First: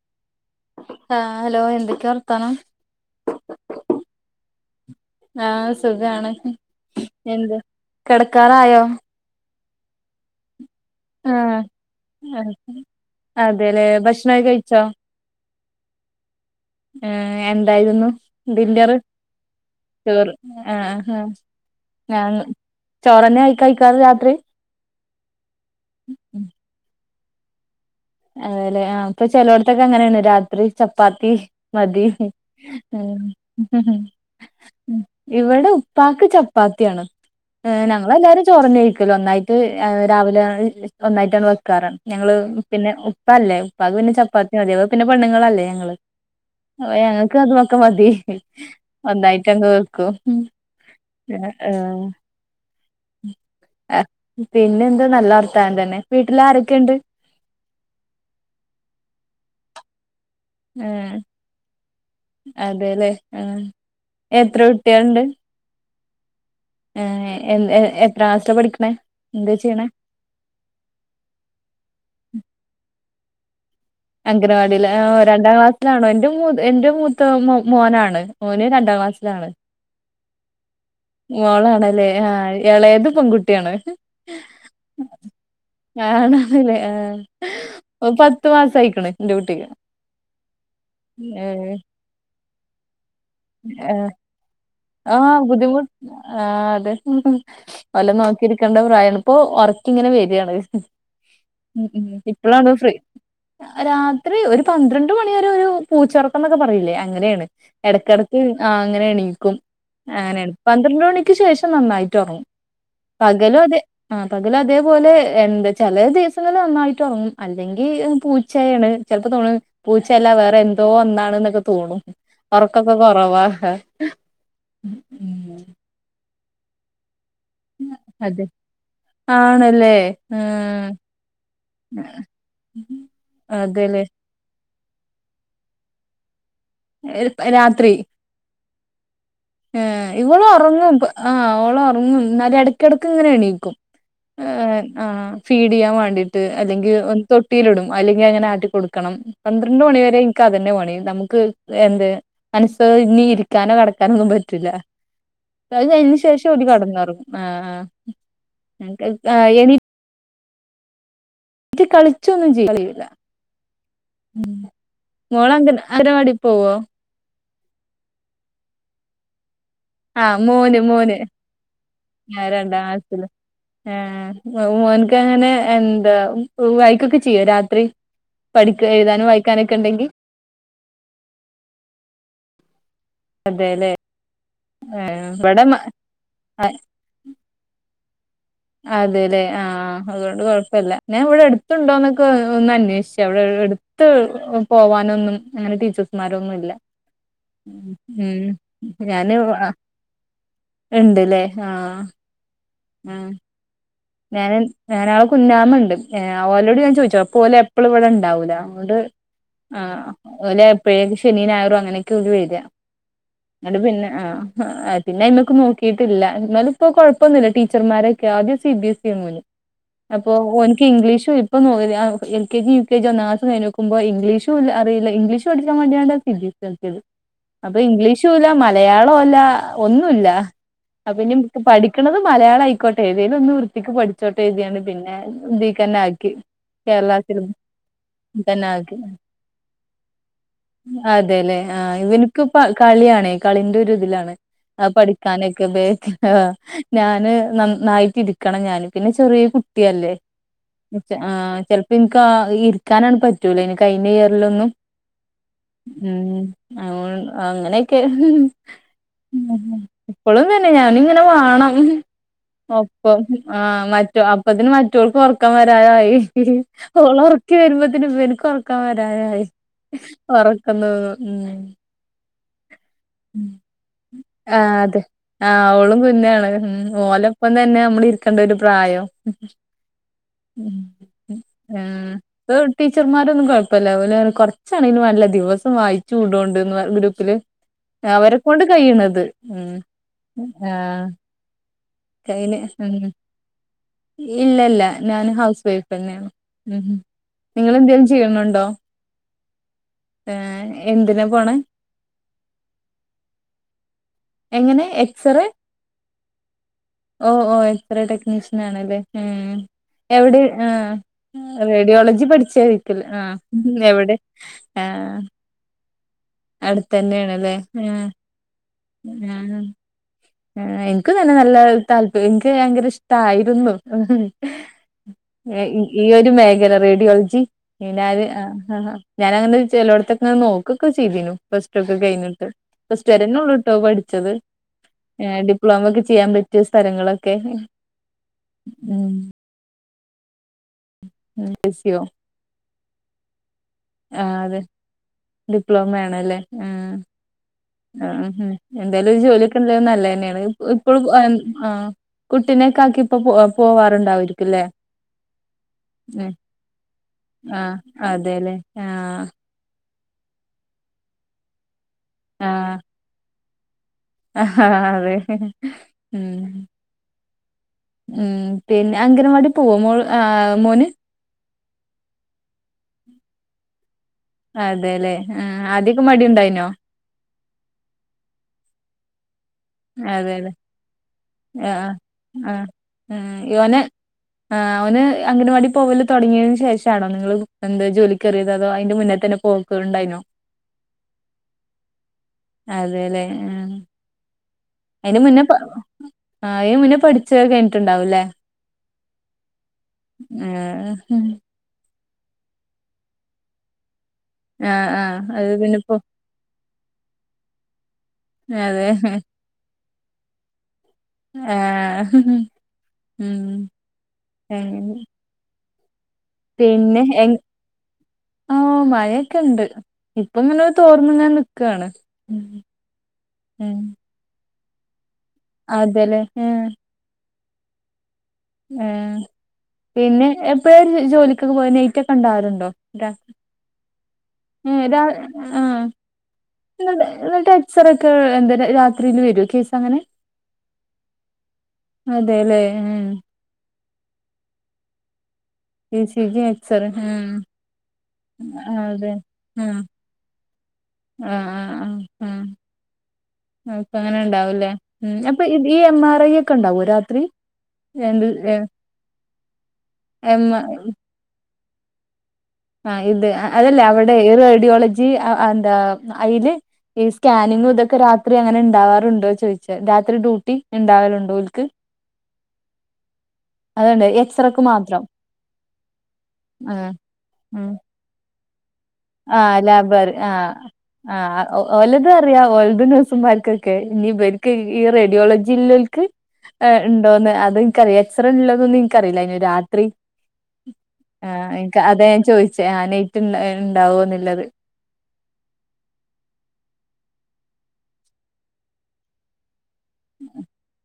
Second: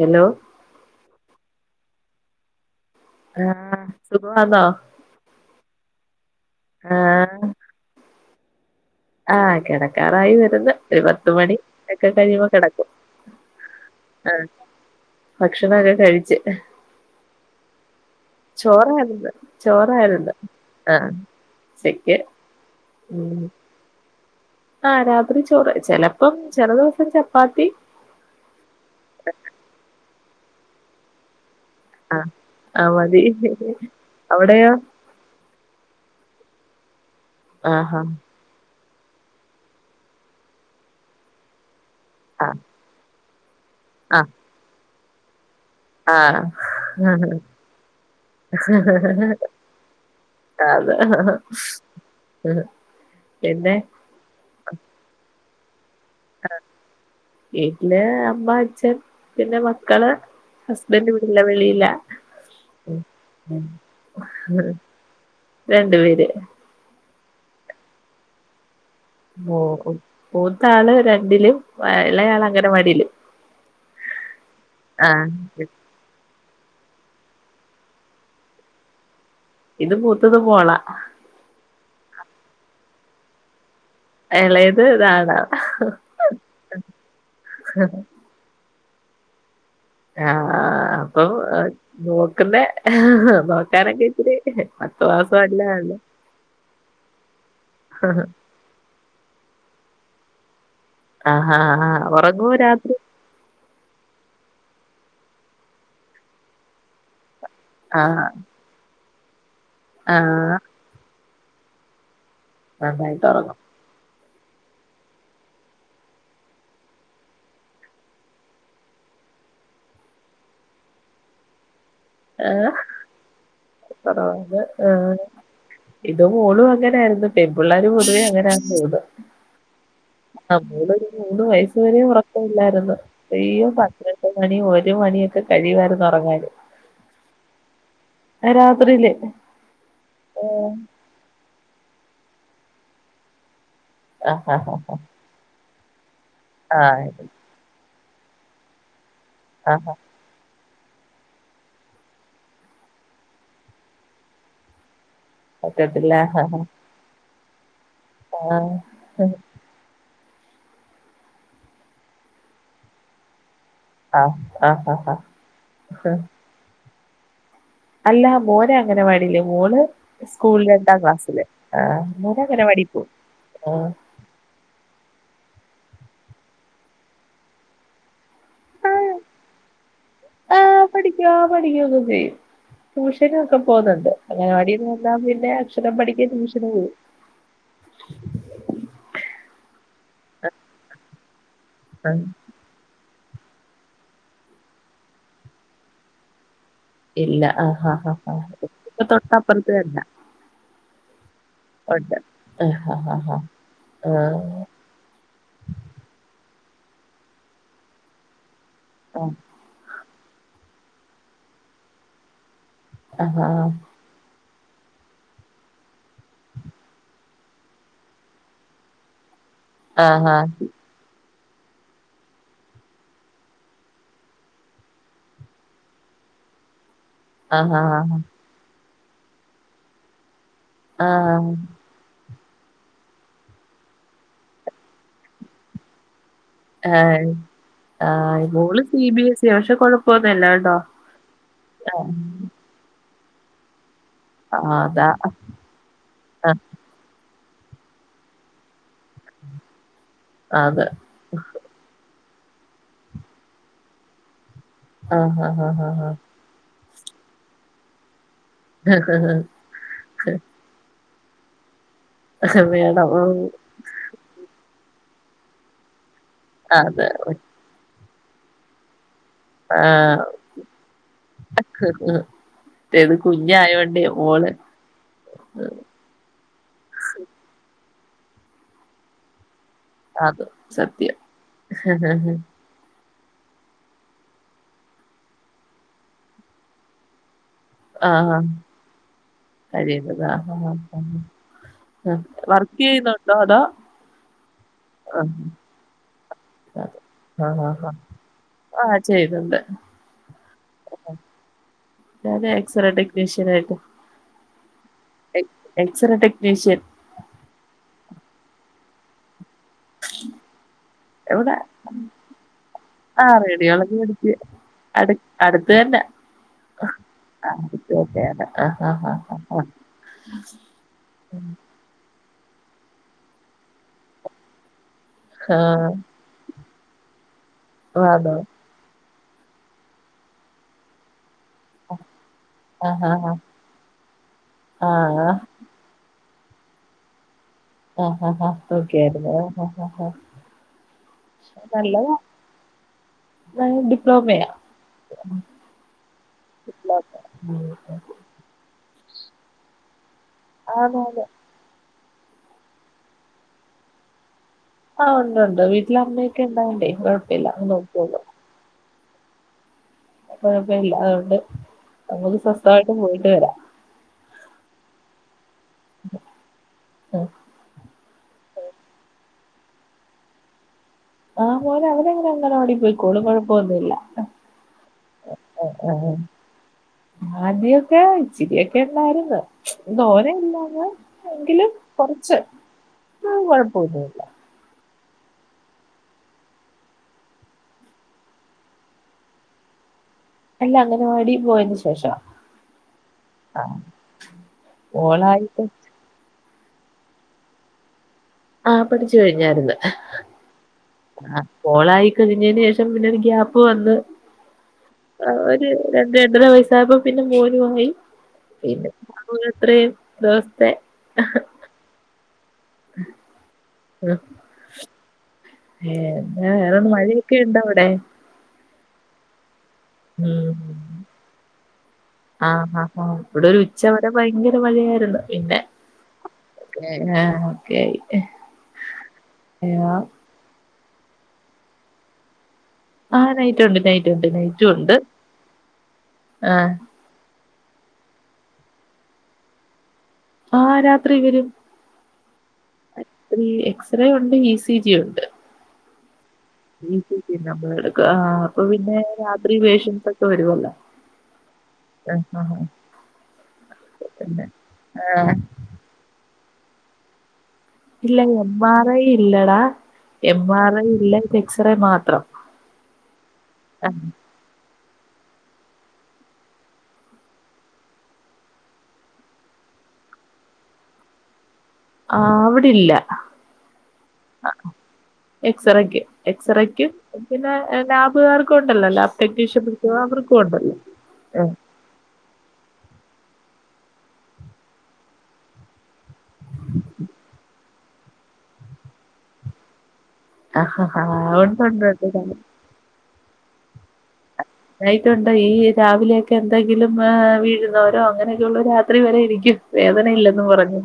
Hello ആഹ് hello എന്തൊക്കെ വർത്താനം ആഹ് സുഖമാന്നോ ആഹ് സുഖാണ് ആഹ് എന്താ കിടക്കാറായോ? ആഹ് കിടക്കാറായി വരുന്ന് ഒരു പത്തു മണി ഒക്കെ കഴിയുമ്പോ കിടക്കും അതെല്ലെ ഭക്ഷണവൊക്കെ കഴിച്ചോ ഭക്ഷണവൊക്കെ കഴിച്ച് ഏഹ് എന്തായിരുന്നു ഡിന്നറ് ചോറായിരുന്നു ചോറായിരുന്നു ആഹ് ചിക്കൻ ആഹ് ചോറന്നെ കഴിക്കാറ് രാത്രി ആഹ് രാത്രി ചോറ് ചെലപ്പം ചില ദിവസം ചപ്പാത്തി അതേല്ലെ ആഹ് അപ്പൊ ചിലടത്തൊക്കെ അങ്ങനെയാണ് രാത്രി ചപ്പാത്തി മതി ആഹ് ആഹ് മതി [unintelligible] അവിടെയോ ഇവിടെ ഉപ്പാക്ക് ചപ്പാത്തിയാണ് ആഹാ ഞങ്ങളെല്ലാരും ചോറന്നഴിക്കല് ഒന്നായിട്ട് രാവിലെ ഒന്നായിട്ടാണ് വെക്കാറ് ഞങ്ങള് പിന്നെ ഉപ്പല്ലേ ഉപ്പാക്ക് പിന്നെ ആഹ് ചപ്പാത്തി മതി പിന്നെ പെണ്ണുങ്ങളല്ലേ ഞങ്ങള് ആഹ് ആഹ് ഞങ്ങൾക്ക് അതുവൊക്കെ മതി ഒന്നായിട്ട് അങ്ങ് വെക്കും അത [unintelligible] പിന്നെ പിന്നെ എന്താ നല്ല വർത്താനം തന്നെ വീട്ടിൽ ആരൊക്കെയുണ്ട് വീട്ടില് അമ്മ അച്ഛൻ പിന്നെ മക്കള് ഹസ്ബൻഡ് ഏഹ് ഇവിടില്ല വെളിയിലാ അതെല്ലേ ആഹ് എത്ര രണ്ടു പേര് ആഹ് എല്ലാ എത്ര ക്ലാസ്സിലാപഠിക്കണേ ഓഹ് മൂത്ത ആള് രണ്ടിലും ഇളയാള് അംഗനവാടിയിലും അംഗൻവാടിയിൽ ഓഹ് രണ്ടാം ആഹ് ക്ലാസ് ണോ എന്റെ എന്റെ മൂത്ത മോനാണ് മോന് രണ്ടാം ക്ലാസ്സിലാണ് ഇത് മൂത്തത് മോളാ മോളാണല്ലേ ആഹ് എളേത് പെൺകുട്ടിയാണ് ഇളയത് ഇതാണ് ആണല്ലേ ആഹ് പത്ത് പത്ത് മാസം ആയിക്കണ് എൻ്റെ കുട്ടിക്ക് ഏഹ് അഹ് ഏഹ് [unintelligible] ആഹ് ബുദ്ധിമുട്ട് ആഹ് അതെ വല്ല നോക്കി ഇരിക്കേണ്ട പ്രായമാണ് ഇപ്പൊ ഉറക്കം ഇങ്ങനെ വരികയാണ് ആഹാ ഉം ആഹാ ഉം ഉറങ്ങുവോ ഇപ്പളാണ് ഫ്രീ രാത്രി രാത്രി ഒരു പന്ത്രണ്ട് മണി വരെ ഒരു പൂച്ചയൊക്കം ന്നൊക്കെ പറയില്ലേ അങ്ങനെയാണ് ആഹ് ഇടക്കിടക്ക് ആഹ് അങ്ങനെ എണീക്കും അങ്ങനെയാണ് ആഹ് പന്ത്രണ്ട് മണിക്ക് ശേഷം നന്നായിട്ട് ഉറങ്ങും നന്നായിട്ട് ഉറങ്ങും പകലും അതെ ആഹ് പകല് അതേപോലെ എന്ത് ചില ദിവസങ്ങളി നന്നായിട്ട് ഉറങ്ങും അല്ലെങ്കിൽ പൂച്ചയാണ് ചിലപ്പോ തോണു പൂച്ചല്ല വേറെ എന്തോ ഒന്നാണ് എന്നൊക്കെ തോണും ഉറക്കൊക്കെ കൊറവാ കൊറവാ ഉം ഇത് മോളും അങ്ങനൊയിരുന്നു പെൺപിള്ളേര് പൊതുവേ അതെ അങ്ങനെ ആണെന്ന് തോന്നു ആഹ് മൂന്ന് മൂന്ന് വയസ്സ് വര ഉറക്കമല്ലായിരുന്നു [unintelligible] അതെല്ലേ [unintelligible] മണി ഒരു മണിയൊക്കെ കഴിയുവാരുന്നുറങ്ങാൻ രാത്രി രാത്രിയില് ഏഹ് ഇവള് ആഹ്. ഉറങ്ങും ആഹ് അവളും ഉറങ്ങും എന്നാല് ഇടക്കിടക്ക് ഇങ്ങനെ എണീക്കും ഏഹ് ആഹാഹാഹാ! ആഹ് ഫീഡ് ചെയ്യാൻ വേണ്ടിട്ട് അല്ലെങ്കിൽ ആഹ്. തൊ തൊട്ടിയിലിടും അല്ലെങ്കിൽ അങ്ങനെ ആട്ടി കൊടുക്കണം പന്ത്രണ്ട് ആഹാ! മണി വരെ ഇത്അതന്നെ പണി നമുക്ക് എന്ത് മനസ്സ് ഇനി ഇരിക്കാനോ കടക്കാനോ ഒന്നും പറ്റില്ല അത് പറ്റത്തില്ല. കഴിഞ്ഞ് ശേഷം ആഹാഹാ! ഓല് കടന്നുറങ്ങും ആഹ് ആഹ്. ആഹ്എനി [unintelligible] കളിച്ചൊന്നും ചെ യൂലാ ആഹ്. ആഹാഹാ! മോളങ്ങനെ അംഗനവാടിക് പോവാ അല്ല മോന് അംഗനവാടി ല്മോള് ആഹ് സ്കൂളിൽ മോന് രണ്ടാം മോന് ക്ലാസ്സില് ആഹ് മോന് ഞാൻ അംഗനവാടിക് പോവും മോനക്ക് അങ്ങനെ എന്താവായിക്കൊക്കെ ചെയ്യോ രാത്രി പഠിക്കോ എഴുതാനും വായിക്കാനൊക്കെ ഉണ്ടെങ്കിൽ ആഹ് പഠിക്കൂ ആഹ് പഠിക്കൂ ഒക്കെ ചെയ്യും ട്യൂഷനൊക്കെ അതെല്ലേ പോകുന്നുണ്ട് അംഗനവാടി ന്ന് വന്ന പിന്നെ ഇവിടെ അക്ഷരം പഠിക്കേ ട്യൂഷനും പോവും അതെല്ലെ ആഹ്അതുകൊണ്ട് കൊഴപ്പല്ല ഞാൻ ഇവിടെ ആഹ്. അടുത്തുണ്ടോന്നൊക്കെ ഒന്ന അന്വേഷിച്ച അവിടെ എടുത്ത് പോവാനൊന്നും അങ്ങനെ ടീച്ചേഴ്സ്മാരൊന്നും ഇല്ല ഇല്ല. ആഹാഹാഹാ! ഉം ഇപ്പൊ ഞാന് തൊട്ടപ്പുറത്ത് തന്ന. ഉണ്ട്ല്ലേ ആഹ് ഉണ്ട് ആഹ് ഹ ആഹ് ആഹ് ഞാനൻ ഞങ്ങളെ കുന്നാമ ഉണ്ട് ഓലോട്ഞാൻ ചോദിച്ചോ അപ്പ ഓല്എപ്പളും ഇവിടെ ഉണ്ടാവൂല അതുകൊണ്ട് ആഹ് ഓല് എപ്പോഴേൊക്കെ ശനി ഞായറു അങ്ങനയൊക്കെ വര്യാ ആഹ് ആഹ് എന്നട്ട് പിന്നെ ആഹ് [unintelligible] പിന്നെ അയ്മക്ക് നോക്കിയിട്ടില്ല എന്നാലും ഇപ്പൊ കൊഴപ്പൊന്നില്ല ടീച്ചർമാരൊക്കെ ആദ്യം സി ബി എസ് സി അയ്നു ആഹ് ആഹ് അപ്പൊ ഓൻ ഇപ്പം ഇംഗ്ളീഷും ഇപ്പോ മുതൽ L K G U K G ഒന്നാം ക്ലാസ്സ്‌ കഴിഞ്ഞു നോക്കുമ്പോ ഇംഗ്ലീഷുല്ല അറിയില്ല ഇംഗ്ലഷ് പഠിക്കാ വേണ്ടിയാണ്ട് [unintelligible] ആഹ് അപ്പം ഇംഗ്ലീഷുല്ല മലയാളോല്ല ഒന്നുല്ല ആഹ് അപ്പന്നി പഠിക്ക പഠിക്കണത് മലയാളം ആയിക്കോട്ടെ ഏതേലും ഒന്ന് വൃത്തിക്ക് പഠിച്ചോട്ടെ [unintelligible] പിന്നെ ഇതീക്കെന്നെ ആക്കി കേരളാ ആഹ് സിലബസ് ആഹ് തന്നെ മോള് ആക്കി സി ബി എസ് ഇ പക്ഷെ കൊഴപ്പൊന്നുല്ല കേട്ടോ അതെല്ലേ ആഹ് ഇവന് ക്കിപ്പം കളിയാണ് കളിന്റെ ഒരു ഇതിലാണ് ആഹ് അത് അതാ പഠിക്കാന് [unintelligible] ഞാന് നന്നായിട്ടിരിക്കണം ഞാന് പിന്നെ ചെറിയ കുട്ടിയല്ലേ അതെ ആഹ് ചെലപ്പം ഇൻക്ക് ഇരിക്കാനാണ് പറ്റൂലയ്നു കഴിഞ്ഞ ഇയറിലൊന്നും ആഹ് ആഹ് ആഹ് ഉം അങ്ങനെയൊക്കെ ഇപ്പളും തന്നെ ഞാനിങ്ങനെ വാണം ആഹ് വേണം ഇപ്പം ആഹ് മറ്റ അപ്പത്തിന് മറ്റോൾക്ക് ഒറക്കം വരാറായി അതെ ഓളെ ഒർ ക്കം വരുമ്പോത്തന് ഇബൻക്ക് ഒറക്കം വരാനായി ആഹ് ഒറക്കം തൂങ്ങും ഉം [unintelligible] മറ്റേത് കുഞ് ആയോണ്ടേ ഓള് ആഹ് ഓളും കുഞാണ് ഉം ഓലൊപ്പം തന്നെ നമ്മള് ഇരിക്കണ്ട ഒരു പ്രായം അത് സത്യം ആഹ് [unintelligible] ടീച്ചർമാരൊന്നും കൊഴപ്പല്ല ഓല് പറയും കൊറച്ചാണെങ്കിലും വേണ്ടില്ല ദിവസം വായിച്ചു വിടോണ്ട് ഗ്രൂപ്പില് ആഹ് അവരെക്കൊണ്ട് കഴിയണത് ഉം ആഹ് കയ്യില് വർക്ക് ചെയ്യുന്നുണ്ടോ അതോ ഇല്ലല്ല ഞാന് ഹൗസ് വൈഫ് തന്നെയാ ഉം ആഹ് ആഹ് നിങ്ങളെന്തേലും ചെയ്യണുണ്ടോ ആഹ് ചെയ്യുന്നുണ്ട് ഏഹ് എന്തിനാ പോണെ ഞാൻ എക്സറ ടെക്നീഷ്യൻ ആയിട്ട് എങ്ങനെ എക്സ്റേ എക്സറേ ടെക്നീഷ്യൻ ഓഹ് ഓഹ് എക്സ്റെ ടെക്നീഷ്യൻ ആണല്ലേ ഉം എവിടെ ആഹ്. എവിടെ റേഡിയോളജി പഠിച്ചായിരിക്കൽ ആ ആഹ് എവിടെ ഏഹ്. അടുത്ത തന്നെ അടുത്ത് ആഹ് തന്നെയാണ് ആഹ് ആഹ് ആഹ്. ഏഹ് എനിക്കും തന്നെ നല്ല താല്പര്യ എനിക്ക് ഭയങ്കര ഇഷ്ടായിരുന്നു. ആ ഈ ഒരു മേഖല റേഡിയോളജി [unintelligible] ആഹ്. ആണോ ആഹ് ഞാനങ്ങനെ ചെലോടത്തൊക്കെ നോക്കൊക്കെ ചെയ്തിനു. പ്ലസ് ടു ഒക്കെ കഴിഞ്ഞിട്ട് ആ പ്ലസ് ടു ആ ആ വരെന്നെ ഉള്ളൂട്ടോ പഠിച്ചത്. ആ ഏഹ് ഡിപ്ലോമ ഒക്കെ ചെയ്യാൻ പറ്റിയ സ്ഥലങ്ങളൊക്കെ. ആഹ് ആഹ് ആഹ് ഓക്കെ ഉം ആയിരുന്നു ആഹ് ആഹ്. യോ നല്ലതാ. [unintelligible] ആഹ് അതെ ഡിപ്ലോമ ആണല്ലേ ഉം. ഡിപ്ലോമ ഉം. ആഹ് എന്തേലും ഒരു ജോലിയൊക്കെ ഉള്ളത് നല്ല തന്നെയാണ് ആണ് ഇപ്പളും ആണ് ആഹ്. ആഹ് കുട്ടിനെക്കെ ആക്കി ഇപ്പോ പോ പോവാറുണ്ടാവരിക്കല്ലേ? ആഹ് ഉണ്ട് ഉണ്ട് വീട്ടില് അമ്മയൊക്കെ ഉണ്ടായണ്ടേ കൊഴപ്പില്ല അമ്മ ആഹ് നോക്കി ക്കോളും. അതെല്ലേ ആഹ്. കൊഴപ്പില്ല അതുകൊണ്ട് നമുക്ക് ആഹ് സ്വസ്ഥമായിട്ട് പോയിട്ട് വരാം. അതെ ഉം. ഉം. ഉം പിന്നെ അംഗനവാടി പോവോ മോൾ ആഹ് മോന്. ആഹ് മോൻ അവന് അങ്ങനെ അംഗൻവാടി പോയിക്കോളും കൊഴപ്പ ഒന്നും ഇല്ല. അതേ അല്ലേ ആഹ് ആദ്യമൊക്കെ മടി ഉണ്ടായിനോ? ആദ്യയൊക്കെ ഇച്ചിരി ഒക്കെ ഉണ്ടായിരുന്നു. അതെല്ലേ തോനയില്ലാതേ എങ്കിലും ആഹ് കൊറച്ച് ആഹ് ഉം കൊഴപ്പ ഓന് ഒന്നു ഇല്ല. ആഹ് അവന് അംഗൻവാടി പോകല് തുടങ്ങിയതിന് ശേഷം ആണോ നിങ്ങള് എന്താ ജോലിക്ക് കയറിയത് അതോ അതിന്റെ മുന്നേ തന്നെ പോ പോകു ഉണ്ടായിനോ? അല്ല അംഗനവാടി പോയതിന് ശേഷാ ആഹ്. അതിന് മുന്നേ പ അതിന് മുന്നേ പഠിച്ച് കഴഞ്ഞിട്ടുണ്ടാവൂല്ലേ. ആഹ് പഠിച്ചു കഴിഞ്ഞായിരുന്നു ആഹ് ആഹ്. മോളായി കഴിഞ്ഞതിന് ശേഷം പിന്നെ ഒരു ഗ്യാപ്പ് വന്ന് ആഹ് ആഹ് അത് ഒരു പിന്നെപ്പോ രണ്ട് രണ്ട് അര വയസ്സ് ആയപ്പം പിന്നെ മോനു ആയി അതെ പിന്നെ അത്രയും ദിവസത്തെ. ആഹ് ഉം ഉം. ഏഹ്. പിന്നെ ഏഹ് ആഹ് മഴയൊക്കെ ഇണ്ട്. ഇപ്പൊ ഉം പിന്നെ തോർന്ന് അങ്ങനെ നിൽക്കയാണ് ഉം. ഇന്ന് ഭയങ്കര മഴയായിരുന്നു പിന്നെ. അതല്ലേ ആഹ്. ഉം ആഹ് ഓക്കെയായി. ഉം പിന്നെ എപ്പഴ ഒരു ജോലിക്കൊക്കെ പോവാ നൈറ്റ് ഒ‌ക്കെ ഉണ്ടാവലുണ്ടോ? ആഹ് നൈറ്റ് ഉണ്ട് നൈറ്റ് ഉണ്ട് നൈറ്റ്. ഉം രാവിലെ ആഹ് ആഹ് എന്നിട്ട് എന്നിട്ട് എക്സ്റൊക്കെ എന്താ രാത്രില് വരോ കേസ് അങ്ങനെ. ആഹ് രാത്രി വരും. അതെയല്ലേ ഉം. ഉം എക്സ്റേ ഉണ്ട്, ഇ സി ജി ഉണ്ട്. E C G. X ray E C ഉം ജി നമ്മട ആഹ് അപ്പൊ പിന്നെ അതെ രാത്രി ആഹ് പേഷ്യൻ സൊക്കെ വരുവല്ലോ. ആഹ് ആഹ് ആഹ് ആഹ് അപ്പ അങ്ങനെ പിന്നെ ഉണ്ടാവൂല്ലേ ഉം ആഹ് അപ്പൊ ഇ ഈ എം ആർ ഐ ഒക്കെ ഉണ്ടാവോ രാത്രി? ഇല്ല എന്ത് ഇല്ല എം ആർ ഐ ഇല്ലടാ എം ആർ ഐ ഇല്ല എക്സ് റേ മാത്രം. ആഹ് ഇത് അതല്ല അവിടെ റേഡിയോളജി ആഹ് എന്താ അയില്. ഈ സ്കാനിങ്‌ ഇതൊക്കെ രാത്രി അങ്ങനെ ഇണ്ടാവാറുണ്ടോ ചോദിച്ചാ. രാത്രി ഡ്യൂട്ടി ഇണ്ടാവലുണ്ടോ ഓൽക്ക് ആഹ് ആവിടില്ല അതുണ്ട് എക്സറക്ക് മാത്രം അഹ്എക്സറക്ക് ആ എക്സറക്കും പിന്നെ ഉം ലാബുകാർക്കും ഉണ്ടല്ലോ ലാബ് ടെക്നീഷ്യൻ [unintelligible] അവർക്കും ഉണ്ടല്ലോ ആഹ് ഓലതു അറിയാ ഓലത് നഴ്സുമാർക്കൊക്കെ. ഇനി ഇബെർക്ക് ഈ റേഡിയോളജിലോൽക്ക് ഇണ്ടോന്ന്. അത് ഇൻക്കറിയ [unintelligible] എക്സറെ ഇല്ലതൊന്നു ഇൻക്കറില്ല അയ്ന് രാത്രി അഹ് അഹ് ആഹ് ഉണ്ട് ഉണ്ട് ച്ചെ നൈറ്റ്‌ ഇൻ ഇണ്ടാവോന്ന്ല്ലത് നൈറ്റ്‌ ഉണ്ടോ ഈ രാവിലെ ഒക്കെ എന്തെങ്കിലും വീഴുന്നോരോ അങ്ങനൊക്കെ ഉള്ള രാത്രി വരെ ഇരിക്കും വേദനയില്ലെന്ന് പറഞ്ഞു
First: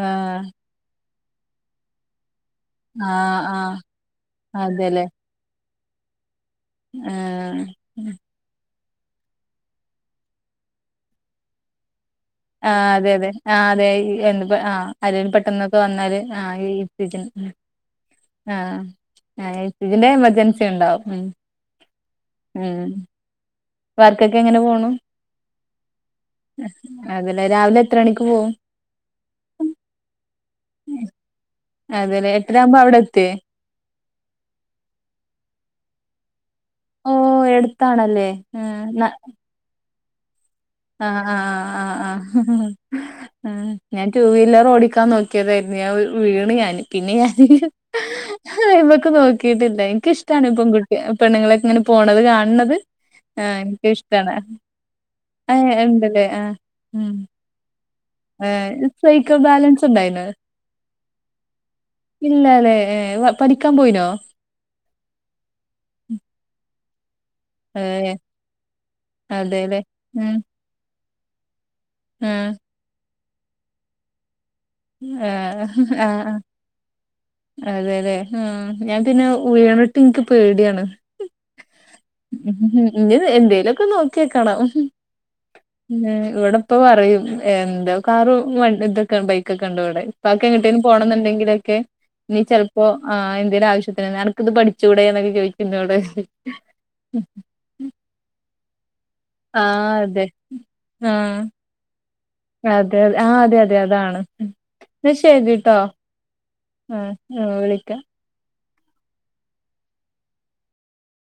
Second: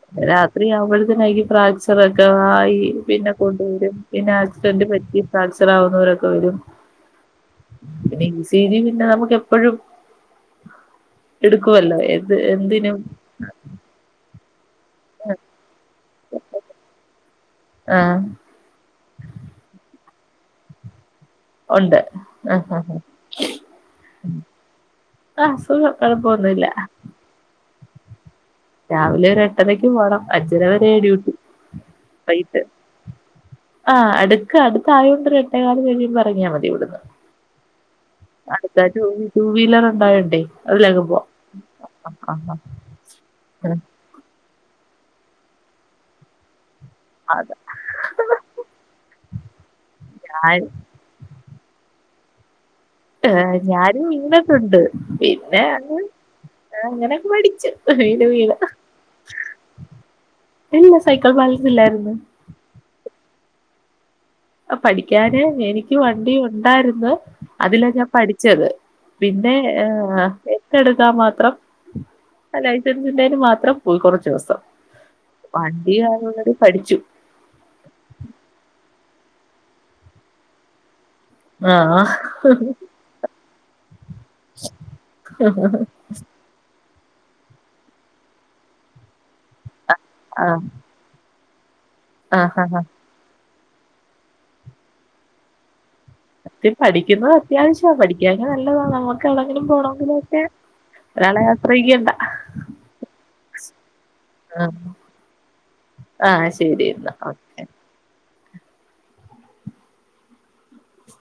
ആ രാത്രി ആകുമ്പഴത്ത [unintelligible] കഴികും ഫ്രാക്ചർക്കെ ആയി ആ പിന്നെ ആ കൊണ്ടുവരും. പിന്നെ ആക്സിഡന്റ് അതെല്ലേ പറ്റി ഫ്രാക്ചർ ആവുന്നവരൊക്കെ വെരും ഏഹ് പിന്നെ ഈ സി ജി പിന്നെ നമുക്ക് എപ്പഴും ഇടുക്കുവല്ലോ ആഹ് അതെ അതെ ആഹ് അതെ ഈ [unintelligible] പെട്ടെന്നൊക്കെ വന്നാ വന്നാല് ആഹ് [unintelligible] ആഹ് ആഹ് ഞാൻ ചോയ്ച് ഇതിന്റെ എമർജൻസി ഉണ്ടാവും ഉം ഒണ്ട് ആഹ് ഉം ആഹ് വർക്കൊക്കെ എങ്ങനെ പോണു. കുഴപ്പൊന്നുമില്ല രാവിലെ എത്ര മണിക്ക് പോവും രാവിലെ ഒരു എട്ടരക്ക്പോണം. അഞ്ചര വരേ ഡ്യൂട്ടി അതേലെ പൈട്ട് എട്ടരാവുമ്പോ അവിടെ എത്തിയേ ആഹ് അടുക്ക് അടുത്തായതോണ്ടോരു എട്ടേകാൽ കഴിഞ്ഞ് എറങ്ങിയാമതി ഇവിടുന്ന് ഓ എടുത്താണല്ലേ അടുത്ത ആഹ് ന ടു ടു വീലർ ഉണ്ടായോണ്ടെ ആഹ് ആഹ് ആഹ് ആഹ് ആഹ് ആ ഞാൻ ടു വീലർ ഓടിക്കാൻ നോക്കിയതായിരുന്നു ഞാൻ വീണ് ഞാൻ പിന്നെ ഞാൻ അത് അയിമ്മക് നോക്കിട്ടില്ല എനിക്കിഷ്ടാണ് ഞാൻ പെൺങ്കു പെണ്ണുങ്ങളെക്കെ ഇങ്ങനെ പോണത് കണ് ണത് ആ ഇൻക്ക് ഞാനും ഇഷ്ടാണ് വീണിട്ടുണ്ട് പിന്നെ ഏഹ് ഇണ്ടലേ അഹ് ഉം അങ്ങനെ [unintelligible] ഏഹ് സൈക്കൾ ബാലൻസ് ഉണ്ടായിന്നോ ഇല്ല സൈക്കിൾ ബാലൻസ് ഇല്ലായിരുന്നു ഇല്ലലേ ഏഹ് പഠിക്കാ പോയിനോ ആ പഠിക്കാന് എനിക്ക് വണ്ടി ഉണ്ടായിരുന്നു അതിലാ ഞാൻ ഏഹ് പഠിച്ചത്. പിന്നെ അതെല്ലേ ഏഹ് എട്ടെടുക്കാൻ മാത്രം ഉം ലൈസൻസ് ഉണ്ടേൽ മാത്രം പോയി കൊറച്ച് ദിവസം വണ്ടിയങ്ങനെ പഠിച്ചു അതേലെ ഉം ഞാൻ പിന്നെ ഉയണട്ട് ഇൻക്ക് പേട്യാണ് ആഹ് ആഹ് ഇനി എന്തേലൊക്കെ നോക്ക്യക്കണം ഇവടെ ഇപ്പ പറയും. എന്താ കാറും വ ഇതൊക്കെ ബൈക്കൊക്കെ ഇണ്ടൊ ഇവടെ ഇപ്പാക്ക് ആഹ് എങ്ങട്ടേലും പോണം എന്നുണ്ടെങ്കിലൊക്കെ ഇനി ആഹ് ചെല്പ്പോ ആഹ് എന്തേലു ആവശ്യത്തിന്നൊക്കെ അനക് ഇത് പഠിച്ചുടെ എന്നൊക്കെ ചോദിച്ചി എന്നോട് സത്യം പഠിക്കുന്നത് അത്യാവശ്യവാ പഠിക്കാനക്കെ നല്ലതാണ് നമ്മുക്ക് എവിടെങ്കിലും ആഹ് അതെ പോണമെങ്കിലുംക്കെ ആഹ് ഒരാളെ ആശ്രയിക്കേണ്ട അതെ അതെ അതെ അതാണ് ആ ന്നാ ശരിട്ടോ ആഹ് ശരി എന്നാ ആഹ് ഓക്കെ ആഹ് വിളിക്കാ